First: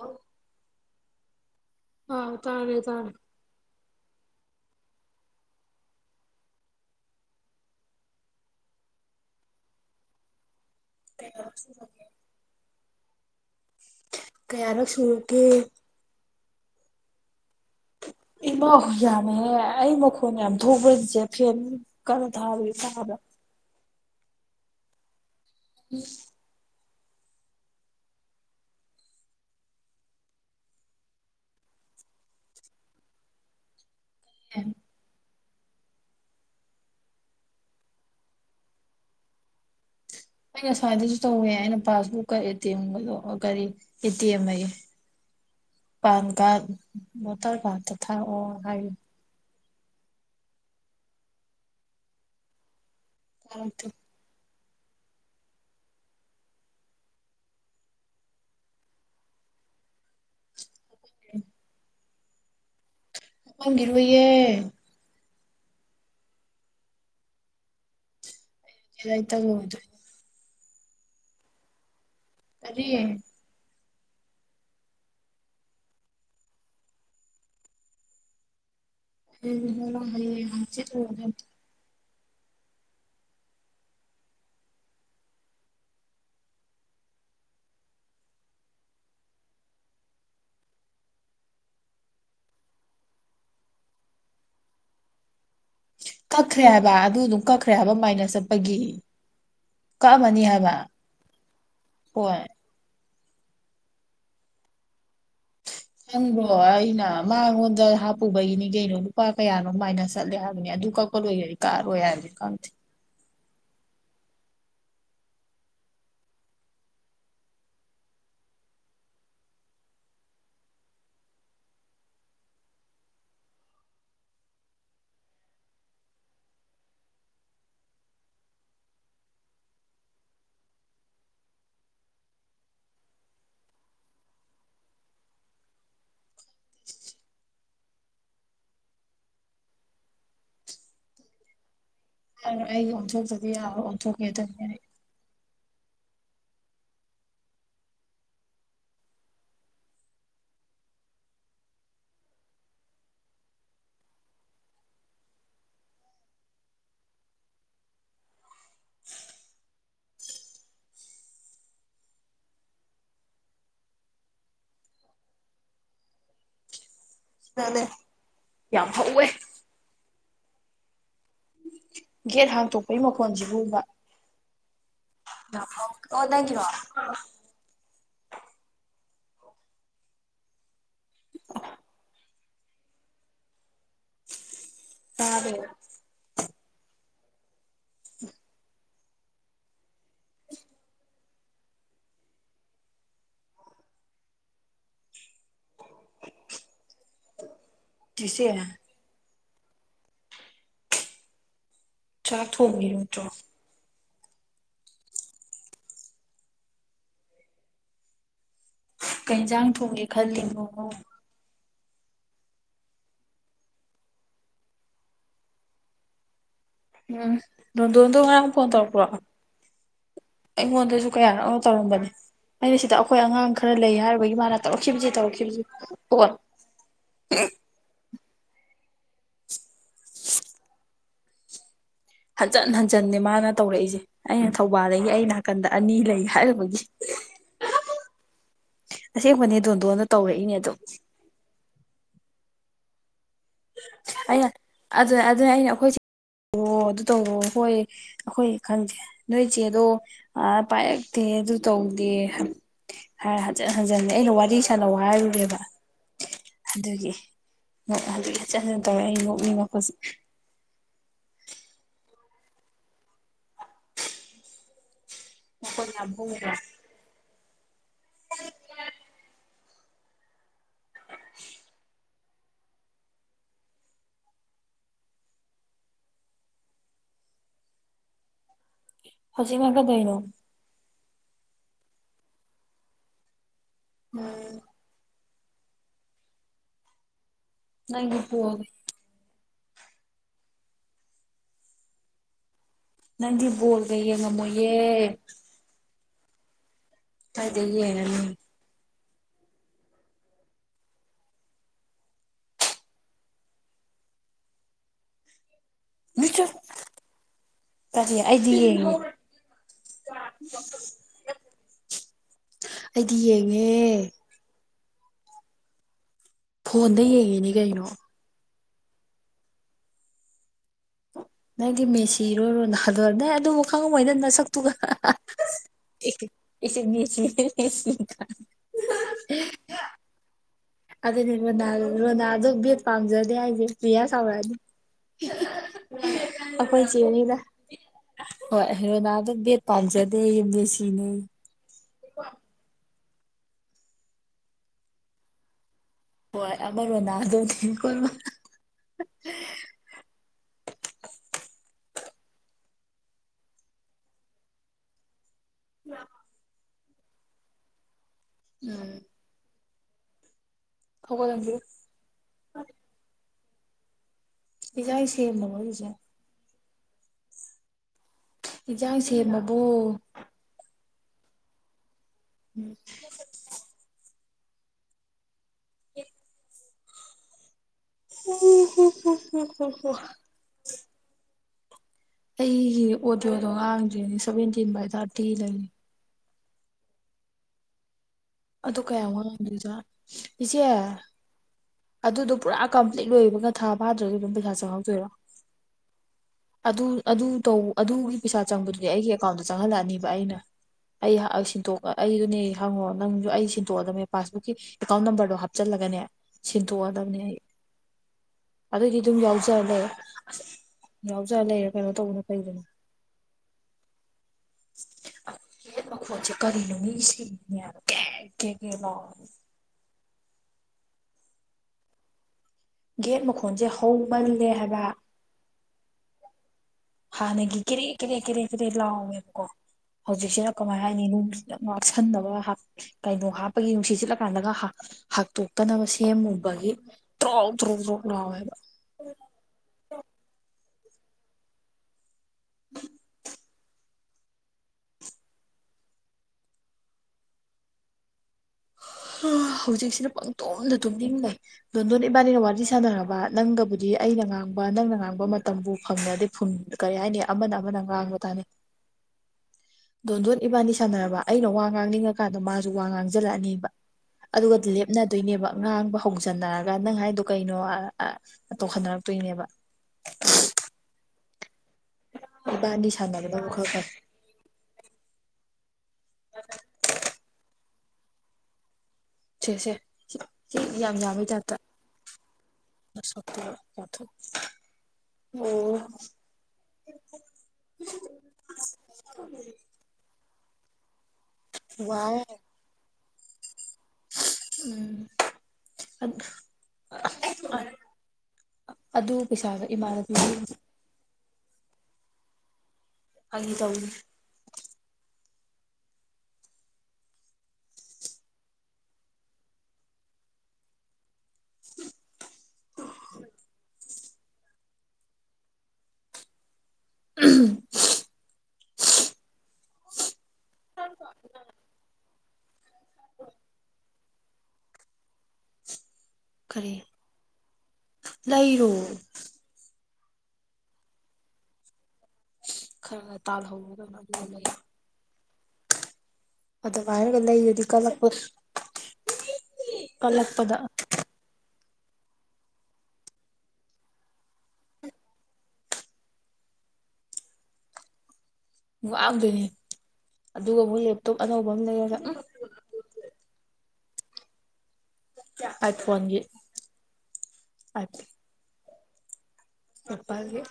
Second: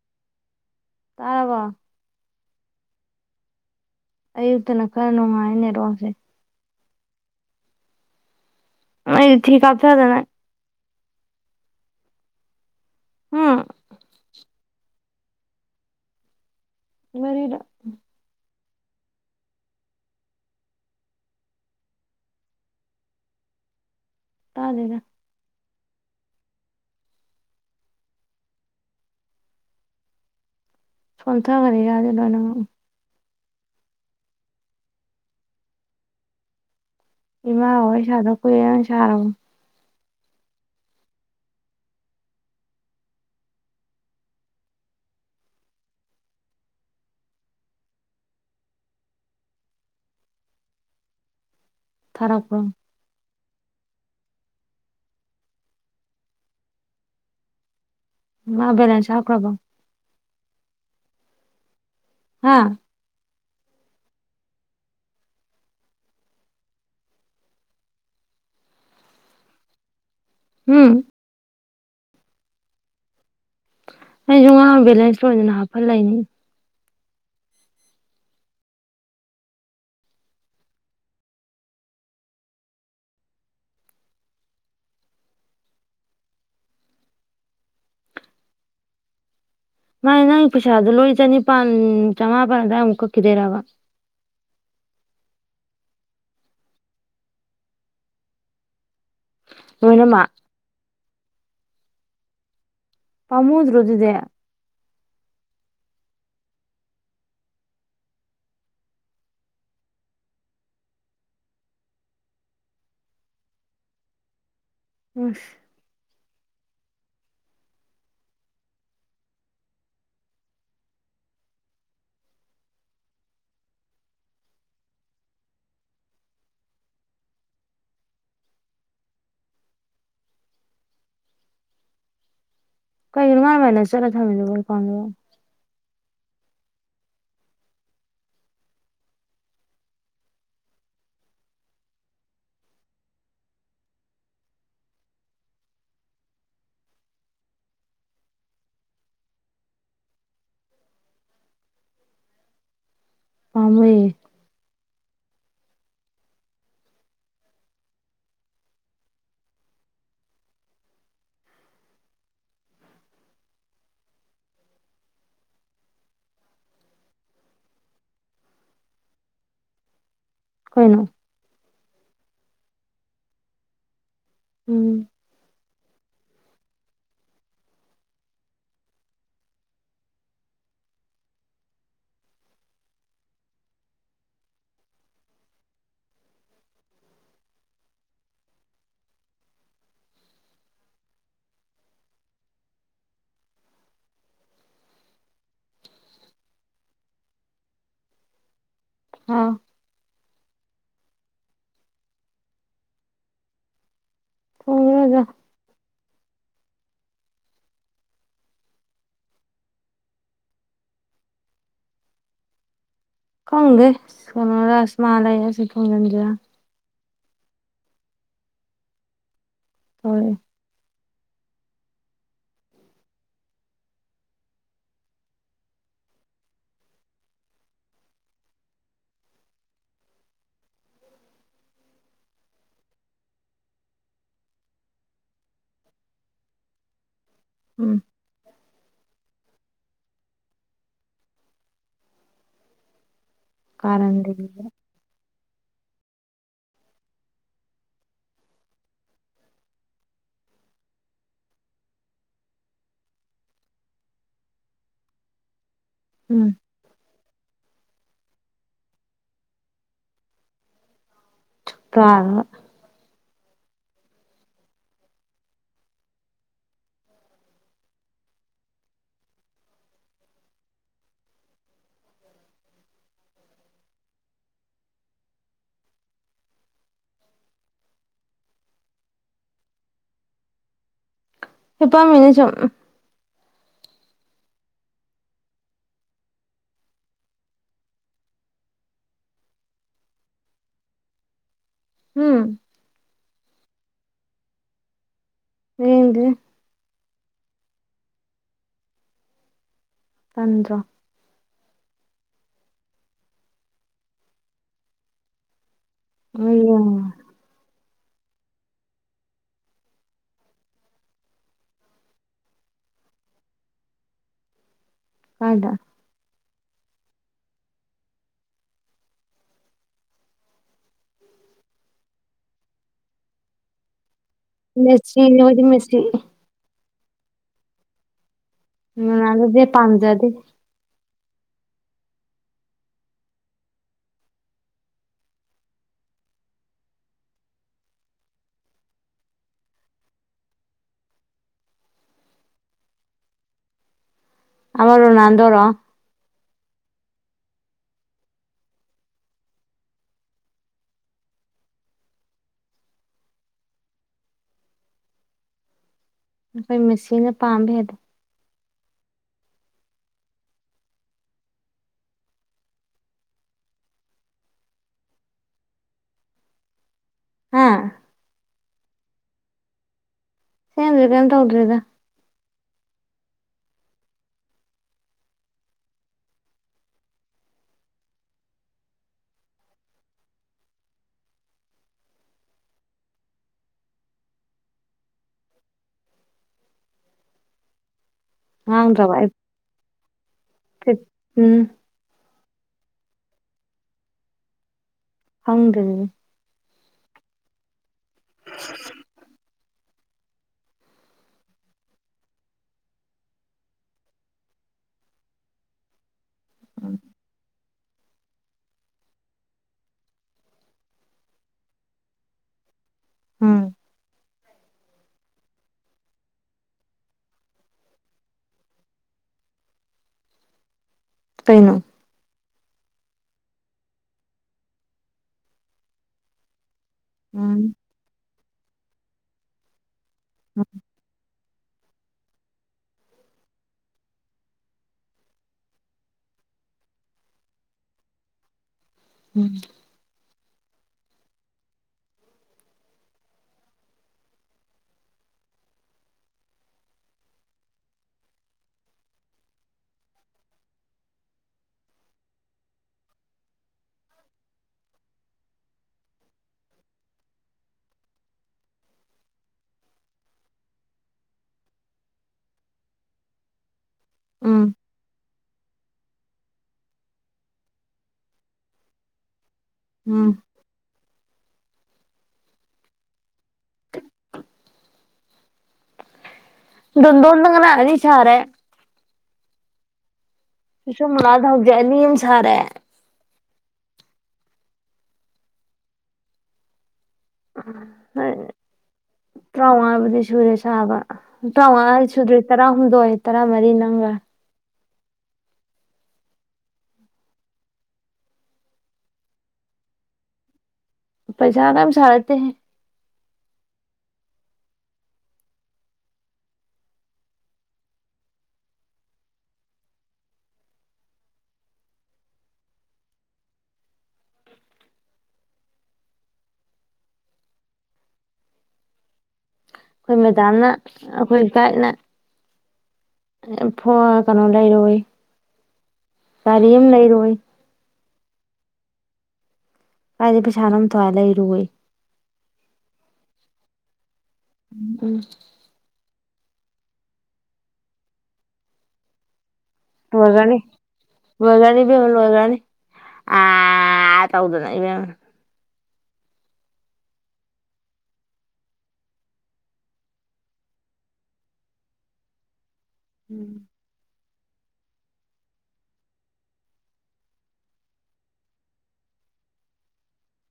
ꯑ ꯇꯥꯔꯥꯕ ꯑꯥꯎ ꯇꯥꯅꯦꯦ ꯇꯅꯤ ꯑꯌꯨꯛꯇꯅ ꯈꯔ ꯅꯨꯡꯉꯥꯏꯅꯦꯔꯣꯁꯦ ꯑꯩꯗꯤ ꯊ ꯍꯥ ꯊꯗꯅ ꯇ ꯎꯝ ꯀꯌꯥꯔꯣ ꯁꯨ ꯀꯦ ꯃꯔꯤꯗ ꯏꯃꯥ ꯍ ꯌꯥꯝꯅꯍꯦ ꯑꯩ ꯃꯈꯣꯟꯅ ꯌꯥꯝ ꯊꯣꯛꯈꯔꯤꯁꯦ ꯐꯦꯟ ꯀꯟꯅꯣ ꯊꯥꯕ ꯏꯥꯕ ꯇꯥꯗꯅ ꯎꯝ ꯐꯣꯟꯊ ꯈꯔꯦ ꯌꯥꯖ ꯂꯅ ꯎꯝ ꯏꯃ ꯍꯣꯏ ꯁꯥꯗ ꯀꯏ ꯁꯔꯣ ꯑꯩ ꯉꯁꯥꯏꯗꯁꯨ ꯇꯧꯋꯦ ꯑꯩꯅ ꯄꯥꯁꯕꯨꯛꯀꯇꯦꯝꯒꯗ ꯀꯔꯤ ꯑꯦꯇꯦꯝ ꯑꯩ [unintelligible] ꯄꯥꯟ ꯀꯥ ꯃꯇꯔ ꯀꯥ ꯊꯥ ꯑꯣ ꯍꯥꯏ ꯐꯔꯥꯞꯄꯔꯝ ꯑ ꯑꯗꯨ ꯃꯥꯕꯦꯂ ꯆꯈ꯭ꯔꯕꯝ [inaudible] ꯍꯥꯥ ꯑꯃꯥꯡ ꯉꯕꯦ ꯑꯦꯥꯏ ꯇ ꯍꯣꯣ ꯎꯝ ꯀꯔꯤꯌꯦ ꯑꯩꯁꯨ ꯉꯥ ꯕꯦꯂꯦꯟꯁ ꯂꯣꯏꯗꯅ ꯍꯥꯞꯐꯠ ꯂꯩꯅꯤ ꯎ ꯍ ꯍꯥꯏꯁꯤ ꯃꯥꯥꯏ ꯅꯪꯒꯤ ꯄꯩꯁꯥꯗꯨꯣ ꯂꯣꯏ ꯆꯅꯤꯄꯥꯥꯟ ꯆꯃꯥꯄꯜ ꯑꯋꯥꯏꯃꯨꯛ ꯀꯛꯈꯤꯗꯣꯏꯔꯕ [inaudible] ꯀꯛꯈ꯭ꯔꯦ ꯍꯥꯏꯕ ꯑꯗꯨ ꯑꯗꯨꯝ ꯀꯛꯈ꯭ꯔꯦ ꯍꯥꯏꯕ ꯃꯥꯏꯅ ꯆꯠꯄꯒꯤ ꯂꯣꯏꯅꯃꯛ ꯀꯥꯃꯅꯤ ꯍꯥꯏꯕ ꯍꯣꯏ ꯐꯃꯨꯗ ꯔꯖꯤꯗꯌꯥ ꯁꯪꯕꯣ ꯑꯩꯅ ꯃꯉꯣꯟꯗ ꯍꯥꯞꯄꯨꯕꯒꯤꯅꯤ ꯀꯩꯅꯣ ꯂꯨꯄꯥ ꯀꯌꯥꯅꯣ ꯀꯃꯥꯏꯅ ꯆꯠꯂꯦ ꯍꯥꯏꯕꯅꯤ ꯗꯨꯀꯥꯀꯔ ꯑꯣꯏꯣꯏ ꯌꯥꯏ ꯀꯥ ꯑꯣꯏꯣꯏ ꯌꯥ ꯑꯗꯨ ꯀꯝ ꯑ ꯀꯩꯒꯤꯃꯥꯏ ꯃꯅ ꯆꯠ ꯊꯃꯤꯗꯨꯣ ꯄꯥꯎꯝꯗꯣ ꯌꯥꯔꯣꯏ ꯑꯩ ꯑꯣꯟꯊꯣꯛꯇꯗꯤ ꯌꯥꯔꯣꯏ ꯑꯣꯟꯊꯣꯛꯀꯦ ꯑꯗꯨꯅꯤ ꯐꯃꯦ ꯑ ꯌꯥꯝ ꯍꯧꯥꯎꯋꯦ ꯀꯣꯏꯅ ꯒꯦꯠ ꯍꯥꯡꯇꯣꯛꯄꯒꯤ ꯃꯈꯣꯟꯁꯤꯕꯨꯕ ꯎꯝ ꯑꯣꯗ ꯀꯔꯣ ꯑꯗꯦ ꯎꯝ ꯀꯁꯦ ꯑꯥꯎ ꯆꯥꯊꯣ ꯃꯤꯌꯣ ꯆ꯭ꯔꯣ ꯍꯒ ꯀꯩꯖꯥꯡ ꯊꯣꯡꯒꯦ ꯈꯜꯜꯂꯤꯉꯣ ꯈꯪꯒꯦ ꯀ ꯔꯁꯃꯥ ꯂꯩ ꯑꯁꯤ ꯑꯁꯤ ꯐꯣꯡꯒꯟꯖꯦ ꯎꯝ ꯅꯣꯟꯗꯗꯣ ꯉꯔꯥꯡ ꯐꯣꯟ ꯇꯧꯔꯛꯄ꯭ꯔꯣ ꯇꯧꯔꯛꯑꯦ ꯑꯩꯉꯣꯟꯗꯁꯨ ꯀꯌꯥꯅꯛ ꯇꯧꯔꯝꯕꯅꯦ ꯑꯩꯅ ꯁꯤꯗ ꯑꯩꯈꯣꯏ ꯑꯉꯥꯡ ꯈꯔ ꯂꯩ ꯍꯥꯏꯕꯒꯤ ꯃꯥꯅ ꯇꯧꯔꯛꯈꯤꯕꯁꯤ ꯇꯧꯔꯛꯈꯤꯕꯁꯤ ꯍ [inaudible] ꯍꯟꯖꯟ ꯍꯟꯖꯟꯟꯅꯦ ꯃꯥꯅ ꯇꯧꯔꯛꯏꯁꯦ ꯑꯩꯅ ꯊꯧꯕꯥꯜꯗꯒꯤ ꯑꯩ ꯅꯥꯀꯟꯗ ꯑꯅꯤ ꯂꯩ ꯍꯥꯏꯔꯨꯕꯒꯤ ꯎꯝ ꯑꯁꯦꯡꯕꯅꯦ ꯗꯣꯟꯗꯣꯟꯗ ꯇꯧꯔꯛꯏꯅꯦ ꯑꯗꯣ ꯀꯔꯗꯤꯦ ꯑꯩꯅ ꯑꯗꯨ ꯑꯗꯨꯅ ꯑꯩꯅ ꯑꯩꯈꯣꯏꯁꯦ ꯑꯗꯨ ꯇꯧꯔꯑꯣ ꯍꯣꯏ ꯑꯩꯈꯣꯏ ꯈꯪꯗꯦ ꯅꯣꯏ ꯆꯦꯗꯣ ꯄꯥꯏꯔꯛꯇꯦ ꯇꯧꯗꯦ ꯍꯥꯏ ꯍꯟꯖꯤꯅꯦ ꯑꯩꯅ ꯋꯥꯔꯤ ꯁꯥꯟꯅꯕ ꯍꯥꯏꯔꯨꯔꯦꯕ ꯎꯝ ꯑꯗꯨꯒꯤ ꯍꯧꯛ ꯍꯆꯠ ꯍꯅ ꯇꯧꯔꯦ ꯑꯩ ꯉꯣꯛꯅꯤꯡ ꯉꯄꯁꯤ ꯆꯄꯥ ꯈꯣꯏ ꯨꯃꯤꯗ [inaudible] ꯍꯁꯤ ꯉ ꯀꯗꯩꯅꯣ ꯏꯄꯥ ꯃꯤꯅꯤꯖꯣ ꯎꯝ ꯅꯪ ꯏ ꯄꯒꯦ ꯎꯝ ꯅꯪꯗꯤ ꯣꯜꯒꯩꯦ ꯉꯝꯃꯨ ꯌꯦ ꯍꯗꯤ ꯐꯗ ꯌꯥꯅꯤ ꯄꯟ꯭ꯔ ꯑꯣ ꯇ ꯑꯩꯗꯤ ꯑꯩꯗꯤ ꯌꯦꯡꯉꯦ ꯀꯗ ꯐꯣꯟꯗ ꯌꯦꯡꯉꯤꯅꯦ ꯀꯩꯅꯣ ꯅꯪꯗꯤ ꯃꯦꯁꯤꯔꯣꯏꯔꯣ ꯅꯗ ꯅ ꯑꯗꯨ ꯋꯥꯪꯍꯩꯗ ꯃꯦꯁꯤꯅꯦ ꯑꯩꯈꯣꯏꯗꯤ ꯃꯦꯁꯤ ꯏꯁꯦꯁ ꯎꯗꯗ ꯄꯖꯗꯤ ꯑꯗꯨꯅꯦ ꯔꯣꯅꯥꯜ ꯔꯣꯅꯥꯜꯗꯣ ꯕꯠ ꯄꯥꯝꯖꯗꯦ ꯍꯥꯏꯁꯦ ꯭ꯔꯤꯌꯥ ꯁꯥꯎꯔꯛꯑꯅꯤ [inaudible] ꯑꯩꯈꯣꯏ ꯌꯦꯅꯤꯗ ꯍꯣꯏ ꯍꯦꯔꯣꯅꯥ ꯑꯗꯨꯝ ꯕꯦꯠ ꯄꯥꯝꯖꯗꯦ ꯌꯨꯝꯗ ꯁꯤꯅꯩ ꯑꯔ ꯅ ꯇꯧꯔꯣ ꯍꯣꯏ ꯑꯔꯕꯨꯅꯗ ꯀꯣꯔꯕ [inaudible] ꯎꯝ ꯑꯩꯈꯣꯏ ꯃꯦꯁꯤꯤꯅ ꯄꯥꯝꯝꯕ ꯍꯥꯏꯗ ꯎꯝ ꯍꯒꯗꯪꯗꯤ ꯏꯖꯁꯤꯅꯣꯁꯦ ꯍꯥꯥ ꯌꯦꯟꯖꯥꯡ ꯁꯦꯝꯃꯕꯣ ꯁꯦꯃꯦ ꯇꯧꯗ꯭ꯔꯔꯤꯗ ꯎꯝ ꯎ ꯍ ꯍ ꯍ ꯑꯩꯒꯤ ꯑꯣꯗꯤꯣꯗꯣ ꯍꯥꯡꯗ꯭ꯔꯤꯅꯤ ꯁꯚꯦꯟꯇꯤꯟ ꯕꯥꯏ ꯊꯥꯔꯇꯤ ꯂꯩꯅꯤ ꯑꯗꯨ ꯀꯌꯥ ꯉꯥꯡꯗ꯭ꯔꯕ ꯑꯩ ꯋꯥꯝꯗꯣꯏꯅ ꯏꯆꯦ ꯐꯤꯠ ꯎꯝ ꯑꯗꯨꯗꯣ ꯄꯨꯔꯥ ꯀꯝꯄ꯭ꯂꯤꯠꯣꯏꯕꯒ ꯊꯥꯗ꯭ꯔꯒ ꯑꯗꯨꯝ ꯄꯩꯁꯥ ꯆꯪꯍꯧꯗꯣꯏꯔꯣ ꯍꯗ ꯑꯗꯨ ꯑꯗꯨ ꯑꯗꯨ ꯇꯧ ꯑꯗꯨꯒꯤ ꯄꯩꯁꯥ ꯆꯪꯕꯗꯨꯅꯦ ꯑꯩꯒꯤ ꯑꯦꯀꯥꯎꯟꯗ ꯆꯪꯍꯜꯂꯛꯑꯅꯤꯕ ꯑꯩꯅ ꯑꯩ ꯁꯤꯟꯇꯣꯛ ꯑꯩꯗꯨꯅꯦ ꯍꯪꯉꯣ ꯅꯪꯁꯨ ꯑꯩ ꯁꯤꯟꯇꯣꯛꯑꯗꯕꯅꯦ ꯄꯥꯁꯕꯨꯛꯀꯤ ꯑꯦꯀꯥꯎꯟ ꯅꯝꯕꯔꯗꯣ ꯍꯥꯞꯆꯜꯂꯒꯅꯦ ꯁꯤꯟꯇꯣꯛꯑꯗꯕꯅꯦ ꯑꯩ ꯑꯗꯨꯗꯤ ꯑꯗꯨꯝ ꯌꯥꯎꯖꯅꯦꯦ ꯌꯥꯎꯖꯥ ꯂꯩꯔꯦ ꯀꯩꯅꯣ ꯇꯧꯕꯅ ꯐꯩꯗꯅ ꯎꯝ ꯦ ꯀꯔꯤꯅ ꯃꯤ ꯁꯤ ꯀꯦ ꯀꯦꯒ ꯂ ꯀꯩꯅꯩꯅ ꯒꯦꯠ ꯃꯈꯣꯟꯁꯦ ꯍꯧꯃꯜꯂꯦ ꯍꯥꯏꯕ ꯍꯥꯟꯅꯒꯤ ꯎꯝ ꯀꯦꯔꯦ ꯀꯦꯔꯦ ꯀꯦꯔꯦ ꯀꯦꯔꯦ ꯂꯥꯎꯋꯦꯕꯀꯣ ꯍꯧꯖꯤꯛꯁꯤꯅ ꯀꯃꯥꯏ ꯍꯥꯏꯅꯤ ꯉꯥꯛꯁꯟꯅꯕ ꯀꯩꯅꯣ ꯍꯥꯞꯄꯒꯤ ꯅꯨꯡꯁꯤꯠ ꯁꯤꯠꯂꯀꯥꯟꯗꯒ ꯍꯥꯇꯣꯛꯇꯅꯕ ꯁꯦꯝꯃꯨꯕ ꯊ꯭ꯔꯣ ꯊ꯭ꯔꯨ ꯊ꯭ꯔꯨ ꯂ ꯍꯥꯏꯕ ꯎꯝ [inaudible] [unintelligible] ꯍꯧꯖꯤꯛꯁꯤꯅ ꯄꯪꯇꯣꯝꯅ ꯇꯨꯝꯅꯤꯡꯡ ꯂꯩꯩ ꯂꯣꯟꯗꯣꯟ ꯏꯕꯥꯅꯤꯒ ꯋꯥꯔꯤ ꯁꯥꯟꯅꯔꯕ ꯅꯪꯒꯕꯨꯗꯤ ꯑꯩ ꯑꯩꯅ ꯉꯥꯡꯕ ꯅꯪꯅ ꯉꯥꯡꯕ ꯃꯇꯝꯕꯨ ꯐꯪꯉꯗꯤ ꯐ ꯀꯔꯤ ꯍꯥꯏꯅꯤ ꯑꯃꯅ ꯑꯃꯅ ꯉꯥꯡꯕ ꯇꯥꯅꯤ [inaudible] ꯗꯣꯟꯗꯣꯟ ꯏꯕꯥꯅꯤ ꯁꯥꯟꯅꯔꯕ ꯑꯩꯅ ꯋꯥ ꯉꯥꯡꯅꯤꯡꯉꯀꯥꯟꯗ ꯃꯥꯁꯨ ꯋꯥ ꯉꯥꯡꯖ ꯍꯖꯤꯜꯂꯛꯑꯅꯦꯕ ꯑꯗꯨꯒ ꯎꯝ ꯂꯦꯞꯅꯗꯣꯏꯅꯦꯕ ꯉꯥꯡꯕ ꯍꯣꯡꯖꯟꯅꯔꯒ ꯅꯪ ꯍꯥꯏꯗꯣ ꯀꯩꯅꯣ ꯇꯣꯛꯍꯅꯔꯛꯇꯣꯏꯅꯦꯕ ꯎꯝ ꯏꯕꯥꯅꯤ ꯁꯥꯟꯅꯕꯗ ꯑꯃꯨꯛ ꯈꯔ ꯐꯔ ꯇꯣꯗꯅꯤ ꯆꯔꯦ ꯁꯦ ꯁꯦ ꯌꯥꯝ ꯁꯨꯝ ꯌꯥꯝꯃꯤꯃꯦ ꯃꯨꯂꯥꯗ ꯇꯇ ꯍꯧꯖꯤꯛ ꯑꯅꯤ ꯑꯃ ꯁꯥꯔꯦ ꯁꯊ ꯑꯣꯝ ꯣꯏ ꯇꯔꯥꯃꯉꯥꯕꯨꯗꯤ ꯁꯨꯔꯦ ꯁꯥꯕ ꯇꯥꯃꯉꯥ ꯋꯥꯎ ꯁꯨꯗ꯭ꯔꯦ ꯇꯔꯥꯍꯨꯝꯗꯣꯏ ꯇꯔꯥꯃꯔꯤ ꯅꯪꯒ ꯑ ꯑꯗꯨ ꯄꯩꯁꯥꯒ ꯏꯃꯥꯟꯅ ꯑꯗꯨ ꯄꯩꯁꯥꯅ ꯁꯥꯔꯠꯇ ꯍ ꯑ ꯇꯅꯤ ꯎꯝ ꯑꯩꯈꯣꯏ ꯃꯦꯗꯥꯝꯅ ꯑꯩꯈꯣꯏ ꯒꯥꯏꯠꯅ ꯐ ꯀꯩꯅꯣ ꯂꯩꯔ ꯇꯔꯤ ꯀꯔꯤ ꯑꯦꯝ ꯂꯩꯔꯣꯏ ꯂꯩꯔꯣ ꯀꯥꯏꯗꯤ ꯄꯩꯁꯥꯅ ꯑꯃ ꯊꯣꯛꯏ ꯂꯩꯔꯨꯦ ꯈꯔ ꯇꯥꯜ ꯍꯗ ꯎꯝ ꯎꯝ ꯑꯗ ꯃꯏꯔꯒ ꯂꯩ ꯌꯗꯤ ꯀꯂꯄ ꯋꯥꯒꯥꯅꯤ ꯋꯥꯒꯥꯅꯤ ꯏꯕ ꯍꯒꯅꯤ ꯑ ꯇꯥꯎꯗꯅ ꯏꯕꯦꯝ ꯋꯥꯡꯗꯣꯏꯅꯦ ꯑꯗꯨꯒ ꯑꯃꯨꯛ ꯂꯦꯞꯇꯣꯞ ꯑꯅꯧꯕ ꯑꯃ ꯂꯩꯔꯔ ꯎꯝ ꯍꯥꯏ ꯐꯣꯟꯒꯤ ꯑ ꯑꯄꯥꯒꯦ [inaudible]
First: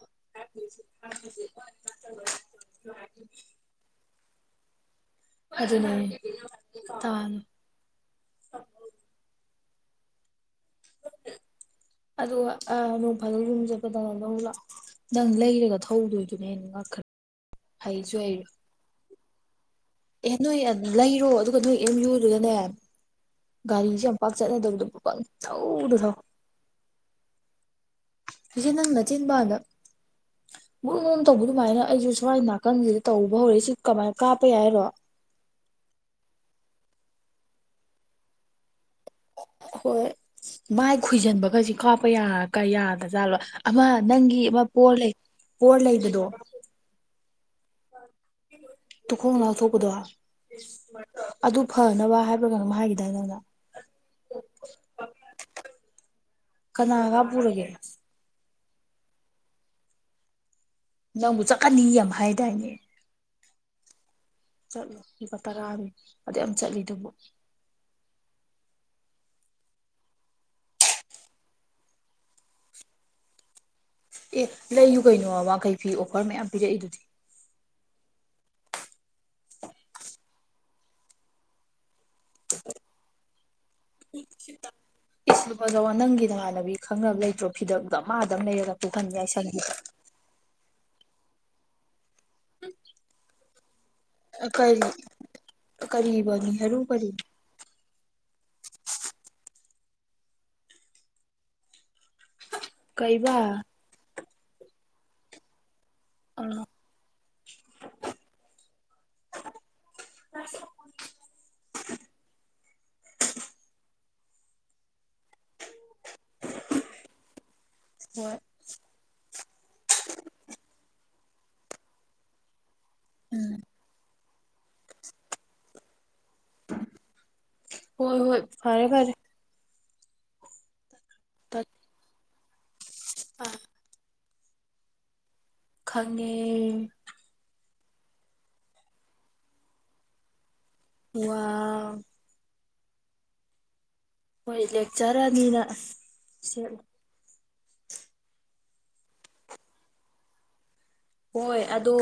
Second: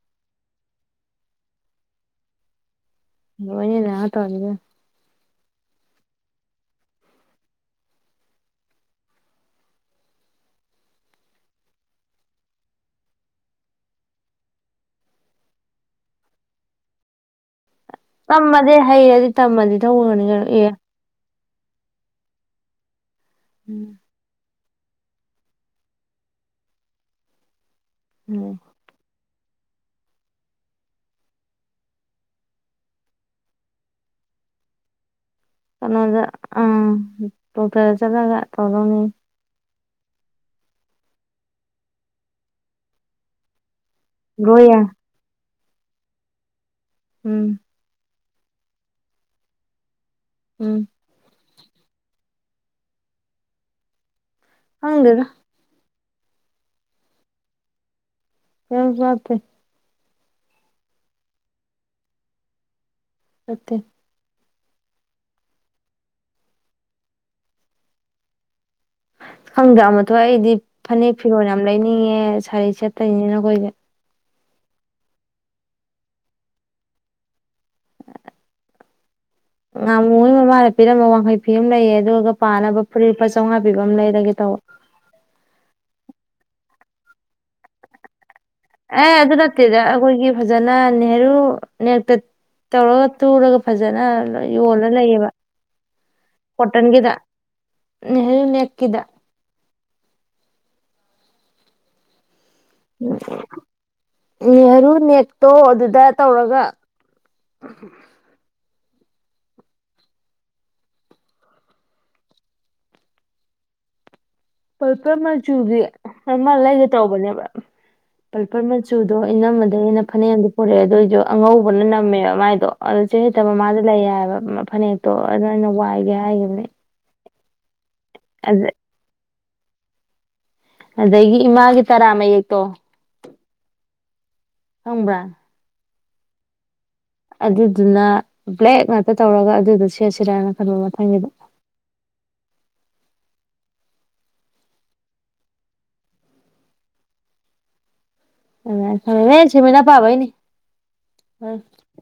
[inaudible] ꯋꯥꯅꯦ ꯍꯥ ꯇꯒ ꯑꯗꯨ ꯇꯥꯅ ꯑꯗꯨꯒ ꯅꯣꯡ ꯐꯥꯖꯅ ꯌꯨꯝ ꯆꯠꯄꯗ ꯅꯪ ꯂꯩꯔꯒ ꯊꯧꯗꯣꯏꯗꯨꯅꯦ ꯍꯦꯟꯅ ꯉꯥꯛꯇ [inaudible] ꯇꯝꯃꯗꯤ ꯍꯩꯔꯗꯤ ꯇꯝꯃꯗꯤ ꯇꯧꯔꯅꯤ ꯀ ꯅꯣꯏ ꯑꯦ ꯂꯩꯔꯣ ꯑꯗꯨꯒ ꯅꯣꯏ ꯑꯦꯝ ꯌꯨꯗꯨꯒꯅꯦ ꯎꯝ ꯒꯥꯔꯤꯁꯦ ꯌꯥꯝ ꯄꯥꯛ ꯆꯠꯅꯗꯧ ꯆꯧꯗ ꯁꯤꯆꯦ ꯅꯪ ꯅ ꯆꯤꯟꯕꯗ [inaudible] ꯃꯨꯛ ꯨꯅ ꯇꯧꯕ ꯑꯗꯨꯃꯥꯏꯅ ꯑꯩꯁꯨ ꯁ꯭ꯋꯥꯏ ꯅꯥꯀꯟꯁꯤꯗ ꯇꯧꯕ ꯍꯧꯔꯛꯏ ꯁꯤ ꯀꯃꯥꯏꯅ ꯀꯥꯞꯄꯦ ꯍꯥꯏꯔꯣ ꯀꯩꯅꯣꯗ ꯑ ꯇꯣꯇꯦꯔ ꯆꯠꯂꯒ ꯇꯧꯗꯣꯅꯤ ꯍꯣꯏ ꯃꯥꯏ ꯈꯣꯏꯖꯟꯕ ꯈꯁꯤ ꯀꯥꯞꯄ ꯌꯥꯒ ꯌꯥꯗ꯭ꯔꯥꯖꯥꯠꯂꯣ ꯑꯃ ꯅꯪꯒꯤ ꯑꯃ ꯒ꯭ꯔꯣꯌꯔ ꯄꯣꯔ ꯂꯩ ꯄꯣꯔ ꯂꯩꯕꯗꯣ ꯎꯝ ꯇꯨ ꯈꯣꯡ ꯂꯊꯣꯛ ꯀꯗ ꯎꯝ ꯑꯗꯨ ꯐꯅꯕ ꯍꯥꯏꯕꯒꯩꯅꯪ ꯍꯥꯏꯈꯤꯗꯥꯏ ꯅꯪꯅ ꯍꯪꯗꯔ ꯀꯅꯥꯒ ꯄꯨꯔꯒꯦꯅ ꯍꯁ ꯐꯇꯦ ꯅꯪꯕꯨ ꯆꯠꯀꯅꯤ ꯌꯥꯝ ꯍꯥꯏꯗꯥꯏꯅꯦ ꯑꯀꯦ ꯆꯠꯂꯣ ꯂꯨꯄꯥ ꯇꯔꯥꯑꯅꯤ ꯑꯗꯨꯗꯩ ꯌꯥꯝ ꯆꯠꯂꯤꯗꯨꯕꯨ ꯑ ꯈꯪꯗ꯭ꯔ ꯃꯊ ꯑꯩꯗꯤ ꯐꯅꯦꯛ ꯐꯤꯔꯣꯜ ꯌꯥꯝ ꯂꯩꯅꯤꯡꯉꯦ ꯁꯥꯔꯤ ꯆꯠꯇꯔꯤꯅꯤꯅꯈꯣꯏꯁꯦ ꯑꯦ ꯂꯩꯌꯨ ꯀꯩꯅꯣ ꯋꯥꯈꯩ ꯐꯤ ꯑꯣꯐꯔ ꯃꯌꯥꯝ ꯄꯤꯔꯛꯏꯗꯨꯗꯤ ꯉꯥꯃꯨꯍꯣꯏ ꯃꯃꯥꯗ ꯄꯤꯔꯝꯝꯕ ꯋꯥꯡꯈꯩ ꯐꯤ ꯑꯃ ꯂꯩꯌꯦ ꯑꯗꯨꯒ ꯄꯥꯅꯕ ꯐꯨꯔꯤꯠ ꯂꯨꯄꯥ ꯆꯥꯝꯃꯉꯥ ꯄꯤꯕ ꯑꯃ ꯂꯩꯔꯒꯦ ꯇꯧꯕ ꯏꯁ ꯂꯨꯄꯥ ꯆꯧꯉꯥ ꯅꯪꯒꯤ ꯅꯃꯥꯟꯅꯕꯤ ꯈꯪꯅꯕ ꯂꯩꯇ꯭ꯔꯣ ꯐꯤꯗꯛꯗꯣ ꯃꯥ ꯑꯦ ꯑꯗꯨ ꯅꯠꯇꯦꯗ ꯑꯩꯈꯣꯏꯒꯤ ꯐꯖꯅꯥ ꯅꯦꯍꯔꯨ ꯅꯦꯛꯇ ꯇꯧꯔꯒ ꯇꯨꯔꯒ ꯐꯖꯅ ꯀꯔꯤ ꯌꯣꯜꯂ ꯂꯩꯌꯦꯕ ꯀꯔꯤꯕ ꯅꯤꯍꯔꯨ ꯀꯔꯤ ꯀꯣꯇꯟꯒꯗ ꯅꯅ ꯀꯗ ꯀꯩꯕꯥ ꯅꯦꯍꯔꯨ ꯅꯛꯇꯣ ꯑꯗꯨ ꯑꯗꯨ ꯗ ꯇꯧꯔꯒ [inaudible] [inaudible] ꯄꯄꯔ ꯃꯆꯨꯒꯤ ꯑꯃ ꯂꯩꯒꯦ ꯇꯧꯕꯅꯦꯕ ꯍꯣꯏ ꯄꯜꯄꯔ ꯃꯆꯨꯗꯣ ꯏꯅꯝꯃꯗꯒꯤꯩꯅ ꯐꯅꯦꯛꯌꯥꯝꯗꯤ ꯄꯨꯔꯛꯑꯦ ꯑꯗꯨꯏꯗꯣ ꯑꯉꯧꯕꯅ ꯅꯝꯃꯦꯕ ꯃꯥꯏꯗꯣ ꯑꯗꯨꯣ ꯆ ꯍꯦꯠꯇ ꯃꯃꯥꯗ ꯂꯩ ꯍꯥꯏꯑꯕ ꯐꯅꯦꯛꯇꯣ ꯑꯗꯨ ꯑꯩꯅ ꯋꯥꯏꯒꯦ ꯍꯥꯏ ꯍꯥꯏꯅꯦ ꯍꯣꯏ ꯍꯣꯏ ꯐꯔꯦ ꯐꯔꯦ ꯑꯗꯒꯤ ꯏꯃꯥꯒꯤ ꯇꯔꯥ ꯃꯌꯦꯛꯇꯣ ꯑꯥ ꯍꯕ꯭ꯔ ꯈꯪꯉ ꯑꯗꯨꯗꯨꯅ ꯕ꯭ꯂꯦꯛ ꯉꯥꯛꯇ ꯇꯧꯔꯒ ꯑꯗꯨꯗ ꯁꯦꯠꯁꯤꯔꯅ ꯈꯟꯕ ꯃꯊꯪꯒꯤꯗ ꯋꯥ ꯍꯣꯏ ꯂꯦꯛꯆꯔꯅꯤꯅ ꯁꯦꯠꯂ ꯦ ꯃꯃꯤꯅꯥ ꯄꯥꯕꯅꯦ ꯍꯣꯏ ꯑꯗꯣ